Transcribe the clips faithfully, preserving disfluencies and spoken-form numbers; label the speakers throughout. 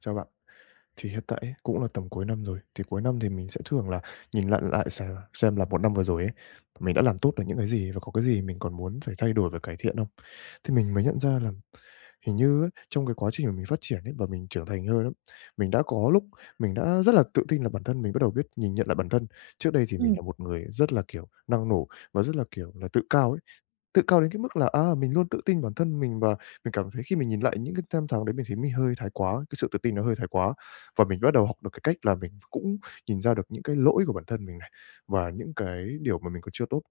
Speaker 1: Chào bạn. Thì hiện tại ấy, cũng là tầm cuối năm rồi, thì cuối năm thì mình sẽ thường là nhìn lại lại xem là xem là một năm vừa rồi ấy, mình đã làm tốt được những cái gì và có cái gì mình còn muốn phải thay đổi và cải thiện không? Thì mình mới nhận ra là hình như ấy, trong cái quá trình mà mình phát triển ấy, và mình trưởng thành hơn á, mình đã có lúc mình đã rất là tự tin là bản thân mình bắt đầu biết nhìn nhận lại bản thân. Trước đây thì mình
Speaker 2: Ừm,
Speaker 1: là một người rất là, kiểu, năng nổ và rất là, kiểu là, tự cao ấy. Tự cao đến cái mức là, à, mình luôn tự tin bản thân mình, và mình cảm thấy khi mình nhìn lại những cái năm tháng đấy mình thấy mình hơi thái quá, cái sự tự tin nó hơi thái quá. Và mình bắt đầu học được cái cách là mình cũng nhìn ra được những cái lỗi của bản thân mình này, và những cái điều mà mình còn chưa tốt.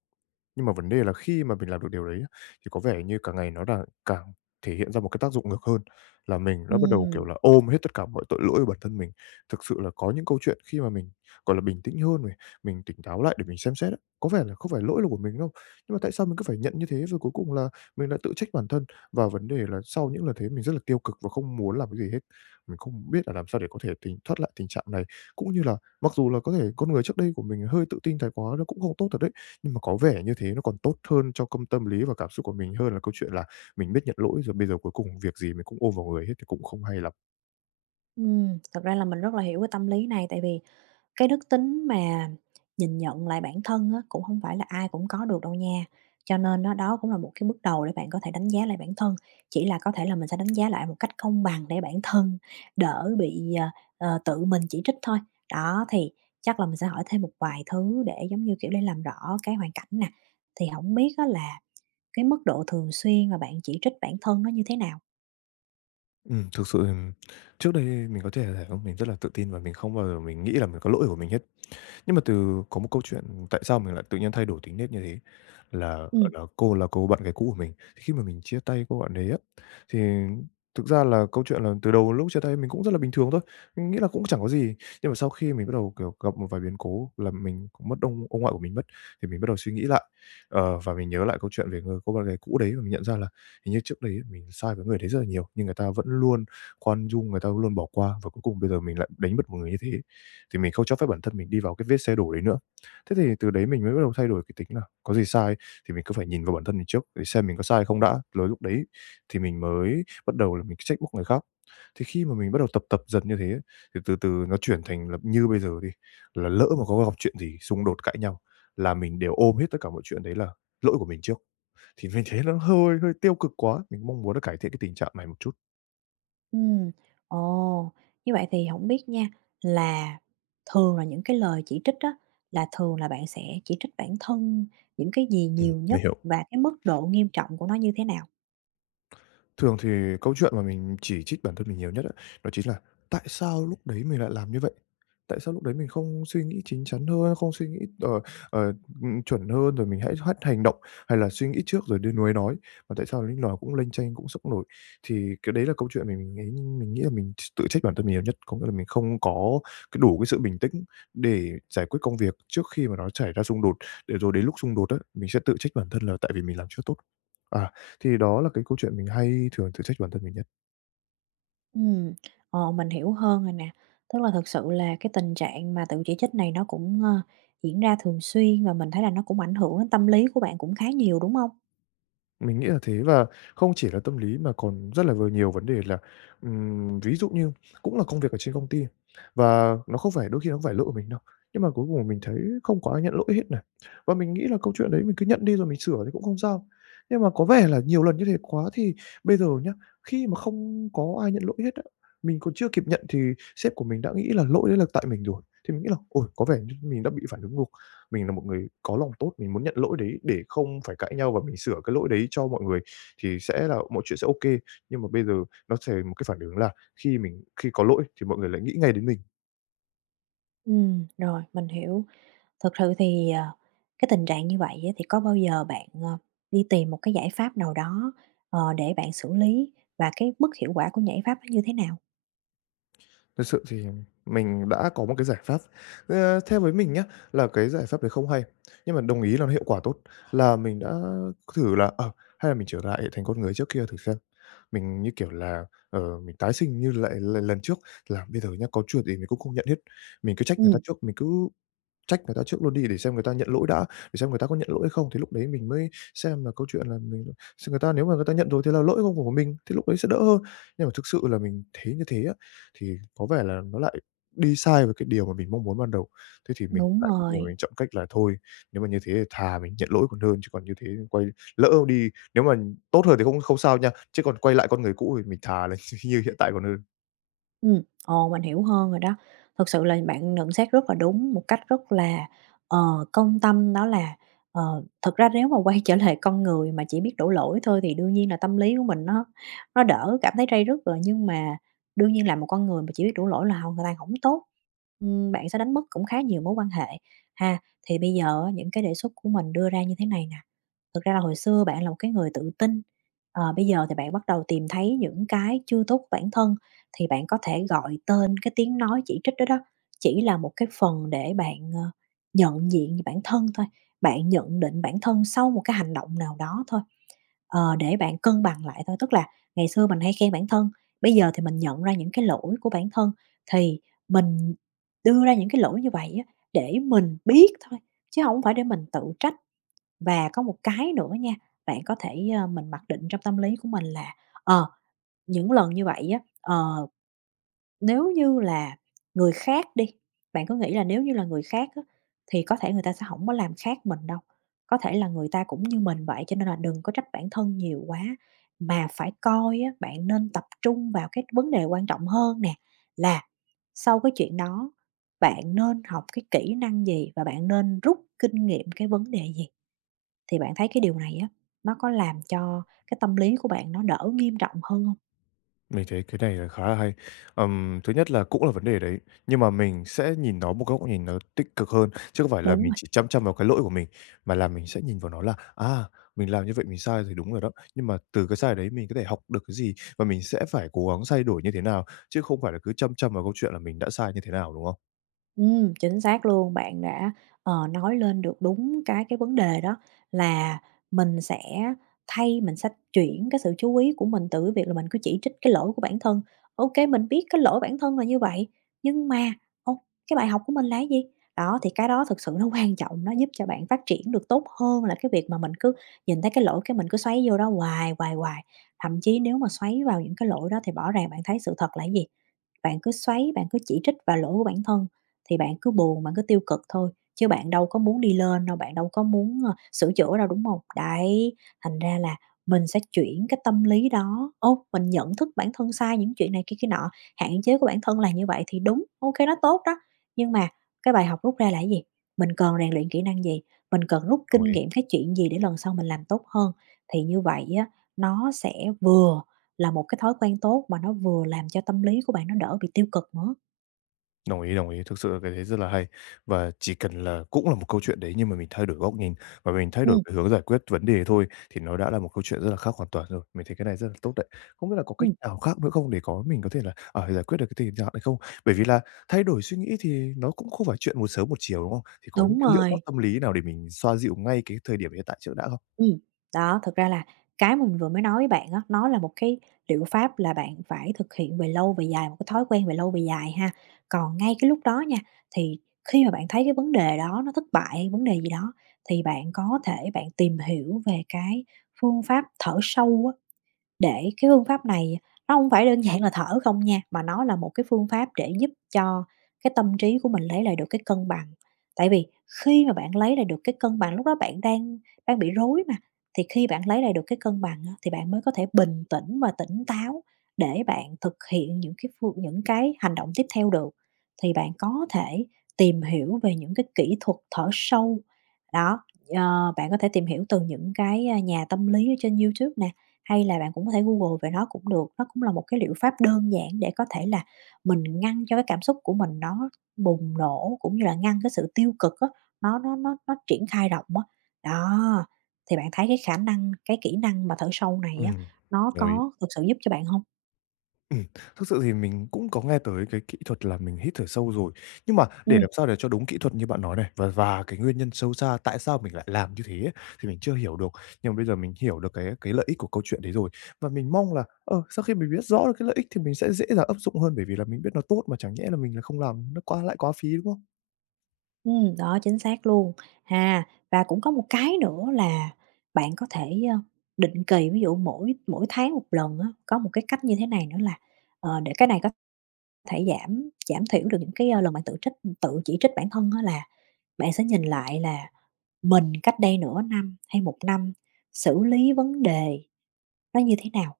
Speaker 1: Nhưng mà vấn đề là khi mà mình làm được điều đấy á, thì có vẻ như càng ngày nó đang càng thể hiện ra một cái tác dụng ngược hơn, là mình đã bắt đầu, kiểu
Speaker 2: ừm,
Speaker 1: là, ôm hết tất cả mọi tội lỗi của bản thân mình. Thực sự là có những câu chuyện khi mà mình, gọi là, bình tĩnh hơn này, mình tỉnh táo lại để mình xem xét á, có vẻ là không phải lỗi là của mình đâu, nhưng mà tại sao mình cứ phải nhận như thế? Rồi cuối cùng là mình lại tự trách bản thân, và vấn đề là sau những lần thế mình rất là tiêu cực và không muốn làm cái gì hết. Mình không biết là làm sao để có thể tình thoát lại tình trạng này, cũng như là mặc dù là có thể con người trước đây của mình hơi tự tin thái quá, nó cũng không tốt thật đấy. Nhưng mà có vẻ như thế nó còn tốt hơn cho công tâm lý và cảm xúc của mình hơn là câu chuyện là mình biết nhận lỗi, rồi bây giờ cuối cùng việc gì mình cũng ôm vào người hết thì cũng không hay lắm.
Speaker 2: ừm, Thật ra là mình rất là hiểu cái tâm lý này, tại vì cái đức tính mà nhìn nhận lại bản thân á, cũng hông phải là ai cũng có được đâu nha. Cho nên á, đó cũng là một cái bước đầu để bạn có thể đánh giá lại bản thân, chỉ là có thể là mình sẽ đánh giá lại một cách công bằng để bản thân đỡ bị, ờ, ờ, tự mình chỉ trích thôi. Đó, thì chắc là mình sẽ hỏi thêm một vài thứ để, giống như kiểu, để làm rõ cái hoàn cảnh nè, thì hổng biết á là cái mức độ thường xuyên mà bạn chỉ trích bản thân nó như thế nào?
Speaker 1: Ừm, thực sự, ừm, trước đây mình có thể thể Mình rất là tự tin và mình không bao giờ mình nghĩ là mình có lỗi của mình hết. Nhưng mà từ có một câu chuyện tại sao mình lại tự nhiên thay đổi tính nết như thế, là,
Speaker 2: Ừm.
Speaker 1: là, cô là cô bạn gái cũ của mình. Thì khi mà mình chia tay cô bạn đấy á, thì thực ra là câu chuyện là từ đầu lúc chia tay mình cũng rất là bình thường thôi, mình nghĩ là cũng chẳng có gì. Nhưng mà sau khi mình bắt đầu, kiểu, gặp một vài biến cố là mình cũng mất ông ông ngoại của mình mất, thì mình bắt đầu suy nghĩ lại, ờ, và mình nhớ lại câu chuyện về người cô bạn gái cũ đấy, và mình nhận ra là hình như trước đấy mình sai với người đấy rất là nhiều, nhưng người ta vẫn luôn khoan dung, người ta luôn bỏ qua, và cuối cùng bây giờ mình lại đánh mất một người như thế. Thì mình không cho phép bản thân mình đi vào cái vết xe đổ đấy nữa. Thế thì từ đấy mình mới bắt đầu thay đổi cái tính là có gì sai thì mình cứ phải nhìn vào bản thân mình trước để xem mình có sai không đã, rồi lúc đấy thì mình mới bắt đầu là mình trách móc người khác. Thì khi mà mình bắt đầu tập tập dần như thế ấy, thì từ từ nó chuyển thành là như bây giờ đi, là lỡ mà có gặp chuyện gì xung đột cãi nhau là mình đều ôm hết tất cả mọi chuyện đấy là lỗi của mình trước. Thì mình thấy nó hơi hơi tiêu cực quá, mình mong muốn là cải thiện cái tình trạng này một chút.
Speaker 2: Ừm, ồ, Như vậy thì không biết nha, là thường là những cái lời chỉ trích á, là thường là bạn sẽ chỉ trích bản thân những cái gì
Speaker 1: Ừm,
Speaker 2: nhiều
Speaker 1: mình
Speaker 2: nhất
Speaker 1: hiểu.
Speaker 2: và cái mức độ nghiêm trọng của nó như thế nào?
Speaker 1: Thường thì câu chuyện mà mình chỉ trích bản thân mình nhiều nhất á, đó chính là tại sao lúc đấy mình lại làm như vậy? Tại sao lúc đấy mình không suy nghĩ chín chắn hơn, không suy nghĩ, ờ, ờ, ừm, chuẩn hơn, rồi mình hãy hắt hành động, hay là suy nghĩ trước rồi đến nuối nói, mà tại sao lúc nào cũng lênh chênh, cũng sốc nổi. Thì cái đấy là câu chuyện mình mình nghĩ mình nghĩ là mình tự trách bản thân mình nhiều nhất, có nghĩa là mình không có cái đủ cái sự bình tĩnh để giải quyết công việc trước khi mà nó xảy ra xung đột, để rồi đến lúc xung đột á, mình sẽ tự trách bản thân là tại vì mình làm chưa tốt. À, thì đó là cái câu chuyện mình hay thường tự trách bản thân mình nhất.
Speaker 2: Ừm, ờ, mình hiểu hơn rồi nè, tức là thực sự là cái tình trạng mà tự chỉ trích này nó cũng, ơ, diễn ra thường xuyên và mình thấy là nó cũng ảnh hưởng đến tâm lý của bạn cũng khá nhiều, đúng không?
Speaker 1: Mình nghĩ là thế, và không chỉ là tâm lý mà còn rất là v nhiều vấn đề là, ừm, ví dụ như cũng là công việc ở trên công ty, và nó không phải đôi khi nó không phải lỗi của mình đâu, nhưng mà cuối cùng mình thấy không có ai nhận lỗi hết này. Và mình nghĩ là câu chuyện đấy mình cứ nhận đi rồi mình sửa thì cũng không sao. Nhưng mà có vẻ là nhiều lần như thế quá thì bây giờ nhá, khi mà không có ai nhận lỗi hết á, mình còn chưa kịp nhận thì sếp của mình đã nghĩ là lỗi đấy là tại mình rồi. Thì mình nghĩ là "Ôi, có vẻ như mình đã bị phản ứng ngược." Mình là một người có lòng tốt, mình muốn nhận lỗi đấy để không phải cãi nhau và mình sửa cái lỗi đấy cho mọi người thì sẽ là mọi chuyện sẽ ok. Nhưng mà bây giờ nó thành một cái phản ứng là khi mình khi có lỗi thì mọi người lại nghĩ ngay đến mình.
Speaker 2: Ừm, rồi, mình hiểu. Thực sự thì, ờ, cái tình trạng như vậy á, thì có bao giờ bạn, ờ, đi tìm một cái giải pháp nào đó, ờ, để bạn xử lý và cái mức hiệu quả của giải pháp nó như thế nào?
Speaker 1: Thật sự thì mình đã có một cái giải pháp, ờ, theo với mình nhá, là cái giải pháp đấy không hay, nhưng mà đồng ý là nó hiệu quả tốt, là mình đã thử là, ờ, hay là mình trở lại thành con người trước kia thử xem. Mình, như kiểu là, ờ, mình tái sinh như lại l lần trước, là bây giờ nhá, có chuyện gì mình cũng không nhận hết, mình cứ trách người ta
Speaker 2: Ừm.
Speaker 1: trước, mình cứ Trách người ta trước luôn đi để xem người ta nhận lỗi đã, để xem người ta có nhận lỗi hay không, thì lúc đấy mình mới xem là câu chuyện là mình xem người ta, nếu mà người ta nhận rồi thì là lỗi không của mình, thì lúc đấy sẽ đỡ hơn. Nhưng mà thực sự là mình thấy như thế á, thì có vẻ là nó lại đi sai về cái điều mà mình mong muốn ban đầu. Thế thì mình
Speaker 2: Đúng
Speaker 1: lại
Speaker 2: rồi.
Speaker 1: cuối mình chọn cách là thôi, nếu mà như thế thì thà mình nhận lỗi còn hơn, chứ còn như thế quay lỡ đi, nếu mà tốt hơn thì không không sao nha, chứ còn quay lại con người cũ thì mình thà là như hiện tại còn hơn.
Speaker 2: Ừm, ồ, mình hiểu hơn rồi đó. Thực sự là bạn nhận xét rất là đúng, một cách rất là, ờ, công tâm đó là, ờ, thực ra nếu mà quay trở lại con người mà chỉ biết đổ lỗi thôi thì đương nhiên là tâm lý của mình nó nó đỡ cảm thấy day dứt rồi, nhưng mà đương nhiên là một con người mà chỉ biết đổ lỗi là hoàn toàn không tốt. Ừm, bạn sẽ đánh mất cũng khá nhiều mối quan hệ ha. Thì bây giờ á, những cái đề xuất của mình đưa ra như thế này nè, thực ra là hồi xưa bạn là một cái người tự tin, ờ, bây giờ thì bạn bắt đầu tìm thấy những cái chưa tốt của bản thân thì bạn có thể gọi tên cái tiếng nói chỉ trích đó đó, chỉ là một cái phần để bạn, ờ, nhận diện về bản thân thôi, bạn nhận định bản thân sau một cái hành động nào đó thôi, ờ, để bạn cân bằng lại thôi. Tức là ngày xưa mình hay khen bản thân, bây giờ thì mình nhận ra những cái lỗi của bản thân, thì mình đưa ra những cái lỗi như vậy á, để mình biết thôi, chứ không phải để mình tự trách. Và có một cái nữa nha, bạn có thể, ơ, mình mặc định trong tâm lý của mình là, ờ, những lần như vậy á, ờ nếu như là người khác đi, bạn có nghĩ là nếu như là người khác á, thì có thể người ta sẽ không có làm khác mình đâu, có thể là người ta cũng như mình vậy, cho nên là đừng có trách bản thân nhiều quá, mà phải coi á, bạn nên tập trung vào cái vấn đề quan trọng hơn nè, là sau cái chuyện đó bạn nên học cái kỹ năng gì và bạn nên rút kinh nghiệm cái vấn đề gì? Thì bạn thấy cái điều này á, nó có làm cho cái tâm lý của bạn nó đỡ nghiêm trọng hơn không?
Speaker 1: Mình thấy cái này là khá là hay. Ừm, thứ nhất là cũng là vấn đề đấy, nhưng mà mình sẽ nhìn nó một góc nhìn nó tích cực hơn, chứ không phải là
Speaker 2: Đúng
Speaker 1: mình
Speaker 2: rồi.
Speaker 1: chỉ chăm chăm vào cái lỗi của mình, mà là mình sẽ nhìn vào nó là, à, mình làm như vậy mình sai thì đúng rồi đó, nhưng mà từ cái sai đấy mình có thể học được cái gì và mình sẽ phải cố gắng thay đổi như thế nào, chứ không phải là cứ chăm chăm vào câu chuyện là mình đã sai như thế nào, đúng không?
Speaker 2: Ừm, chính xác luôn. Bạn đã, ờ, nói lên được đúng cái cái vấn đề đó là mình sẽ thay mình sẽ chuyển cái sự chú ý của mình từ cái việc là mình cứ chỉ trích cái lỗi của bản thân. Ok, mình biết cái lỗi bản thân là như vậy, nhưng mà, ô, cái bài học của mình là cái gì? Đó, thì cái đó thực sự nó quan trọng, nó giúp cho bạn phát triển được tốt hơn là cái việc mà mình cứ nhìn thấy cái lỗi cái mình cứ xoáy vô đó hoài, hoài, hoài. Thậm chí nếu mà xoáy vào những cái lỗi đó thì rõ ràng bạn thấy sự thật là cái gì? Bạn cứ xoáy, bạn cứ chỉ trích vào lỗi của bản thân, thì bạn cứ buồn, bạn cứ tiêu cực thôi, chứ bạn đâu có muốn đi lên đâu, bạn đâu có muốn, ờ, sửa chữa đâu, đúng không? Đấy, thành ra là mình sẽ chuyển cái tâm lý đó, ô, mình nhận thức bản thân sai những chuyện này kia kia nọ, hạn chế của bản thân là như vậy thì đúng, ok nó tốt đó. Nhưng mà cái bài học rút ra là cái gì? Mình cần rèn luyện kỹ năng gì? Mình cần rút
Speaker 1: Đồng
Speaker 2: kinh
Speaker 1: ý.
Speaker 2: nghiệm cái chuyện gì để lần sau mình làm tốt hơn? Thì như vậy á, nó sẽ vừa là một cái thói quen tốt mà nó vừa làm cho tâm lý của bạn nó đỡ bị tiêu cực nữa.
Speaker 1: Đồng ý, đồng ý, thực sự là cái đấy rất là hay. Và chỉ cần là cũng là một câu chuyện đấy nhưng mà mình thay đổi góc nhìn và mình thay đổi
Speaker 2: Ừm,
Speaker 1: cái hướng giải quyết vấn đề thôi thì nó đã là một câu chuyện rất là khác hoàn toàn rồi. Mình thấy cái này rất là tốt đấy. Không biết là có cách
Speaker 2: Ừm.
Speaker 1: nào khác nữa không để có mình có thể là, à, giải quyết được cái tình trạng này không? Bởi vì là thay đổi suy nghĩ thì nó cũng không phải chuyện một sớm một chiều, đúng không? Thì có những
Speaker 2: Đúng
Speaker 1: cái liệu pháp
Speaker 2: rồi,
Speaker 1: tâm lý nào để mình xoa dịu ngay cái thời điểm hiện tại trước đã không?
Speaker 2: ừm. Đó, thực ra là cái mình vừa mới nói với bạn á, nó là một cái liệu pháp là bạn phải thực hiện về lâu về dài, một cái thói quen về lâu về dài ha. Còn ngay cái lúc đó nha, thì khi mà bạn thấy cái vấn đề đó nó thất bại, vấn đề gì đó, thì bạn có thể bạn tìm hiểu về cái phương pháp thở sâu. Để cái phương pháp này nó không phải đơn giản là thở không nha, mà nó là một cái phương pháp để giúp cho cái tâm trí của mình lấy lại được cái cân bằng. Tại vì khi mà bạn lấy lại được cái cân bằng, lúc đó bạn đang đang bị rối mà, thì khi bạn lấy lại được cái cân bằng á, thì bạn mới có thể bình tĩnh và tỉnh táo để bạn thực hiện những cái phương những cái hành động tiếp theo được. Thì bạn có thể tìm hiểu về những cái kỹ thuật thở sâu, đó, ờ, bạn có thể tìm hiểu từ những cái, a, nhà tâm lý ở trên YouTube nè, hay là bạn cũng có thể Google về nó cũng được, nó cũng là một cái liệu pháp đơn giản để có thể là mình ngăn cho cái cảm xúc của mình nó bùng nổ, cũng như là ngăn cái sự tiêu cực á, nó nó nó nó triển khai rộng á. Đó, thì bạn thấy cái khả năng cái kỹ năng mà thở sâu này á,
Speaker 1: Ừm,
Speaker 2: nó
Speaker 1: đồng ý.
Speaker 2: có thực sự giúp cho bạn không?
Speaker 1: Ừm, thực sự thì mình cũng có nghe tới cái kỹ thuật là mình hít thở sâu rồi, nhưng mà
Speaker 2: Ừ,
Speaker 1: để làm sao để cho đúng kỹ thuật như bạn nói này, và và cái nguyên nhân sâu xa tại sao mình lại làm như thế ấy, thì mình chưa hiểu được. Nhưng mà bây giờ mình hiểu được cái cái lợi ích của câu chuyện đấy rồi, và mình mong là, ờ, sau khi mình biết rõ được cái lợi ích thì mình sẽ dễ dàng áp dụng hơn, bởi vì là mình biết nó tốt mà chẳng nhẽ là mình là không làm nó quá lại quá phí, đúng không?
Speaker 2: ừm, đó, chính xác luôn. Ha, và cũng có một cái nữa là bạn có thể, ơ, định kỳ, ví dụ mỗi mỗi tháng một lần á, có một cái cách như thế này nữa là, ờ, để cái này có thể giảm giảm thiểu được những cái, ơ, lần bạn tự trích tự chỉ trích bản thân á là bạn sẽ nhìn lại là mình cách đây nửa năm hay một năm xử lý vấn đề nó như thế nào.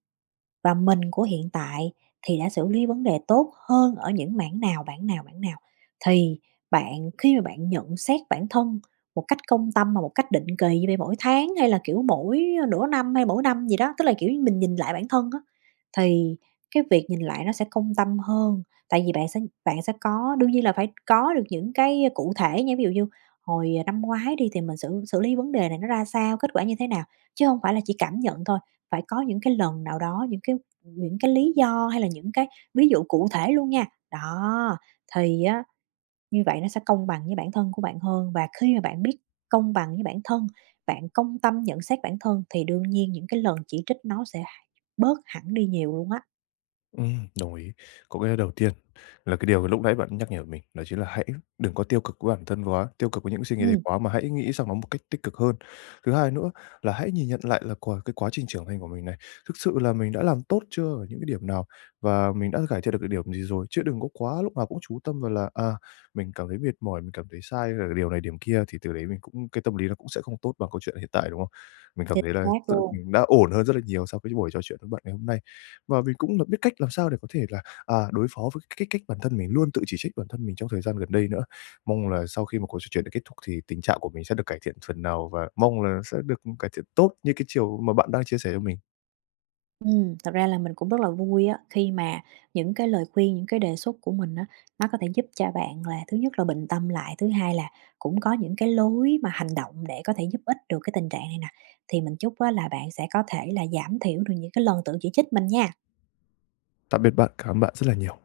Speaker 2: Và mình của hiện tại thì đã xử lý vấn đề tốt hơn ở những mảng nào, bản nào, bản nào. Thì bạn khi mà bạn nhận xét bản thân một cách công tâm mà một cách định kỳ như vậy mỗi tháng hay là, kiểu, mỗi nửa năm hay mỗi năm gì đó, tức là, kiểu, như mình nhìn lại bản thân á, thì cái việc nhìn lại nó sẽ công tâm hơn. Tại vì bạn sẽ bạn sẽ có đương nhiên là phải có được những cái cụ thể nha, ví dụ như hồi năm ngoái đi thì mình xử xử lý vấn đề này nó ra sao, kết quả như thế nào, chứ không phải là chỉ cảm nhận thôi, phải có những cái lần nào đó, những cái những cái lý do hay là những cái ví dụ cụ thể luôn nha. Đó, thì á, như vậy nó sẽ công bằng với bản thân của bạn hơn và khi mà bạn biết công bằng với bản thân, bạn công tâm nhận xét bản thân thì đương nhiên những cái lần chỉ trích nó sẽ bớt hẳn đi nhiều luôn á.
Speaker 1: Ừm, đồng ý. Có cái đầu tiên. Là cái điều lúc nãy bạn nhắc nhở mình, đó chính là hãy đừng có tiêu cực với bản thân quá, tiêu cực với những suy nghĩ đấy
Speaker 2: Ừm,
Speaker 1: quá, mà hãy nghĩ sang nó một cách tích cực hơn. Thứ hai nữa là hãy nhìn nhận lại là qua cái quá trình trưởng thành của mình này, thực sự là mình đã làm tốt chưa ở những cái điểm nào và mình đã cải thiện được cái điểm gì rồi, chứ đừng có quá lúc nào cũng chú tâm vào là, à, mình cảm thấy mệt mỏi, mình cảm thấy sai ở điều này điểm kia, thì từ đấy mình cũng cái tâm lý nó cũng sẽ không tốt bằng câu chuyện hiện tại, đúng không? Mình cảm
Speaker 2: Chính
Speaker 1: thấy là
Speaker 2: xác
Speaker 1: sự
Speaker 2: luôn.
Speaker 1: mình đã ổn hơn rất là nhiều sau cái buổi trò chuyện với bạn ngày hôm nay. Và mình cũng là biết cách làm sao để có thể là à, đối phó với cái cách cách bản thân mình luôn tự chỉ trích bản thân mình trong thời gian gần đây nữa. Mong là sau khi mà cuộc trò chuyện đã kết thúc thì tình trạng của mình sẽ được cải thiện phần nào và mong là sẽ được cải thiện tốt như cái chiều mà bạn đang chia sẻ cho mình.
Speaker 2: Ừm, thật ra là mình cũng rất là vui á, khi mà những cái lời khuyên, những cái đề xuất của mình á, nó có thể giúp cho bạn là thứ nhất là bình tâm lại, thứ hai là cũng có những cái lối mà hành động để có thể giúp ích được cái tình trạng này nè. Thì mình chúc á là bạn sẽ có thể là giảm thiểu được những cái lần tự chỉ trích mình nha.
Speaker 1: Tạm biệt bạn, cảm ơn bạn rất là nhiều.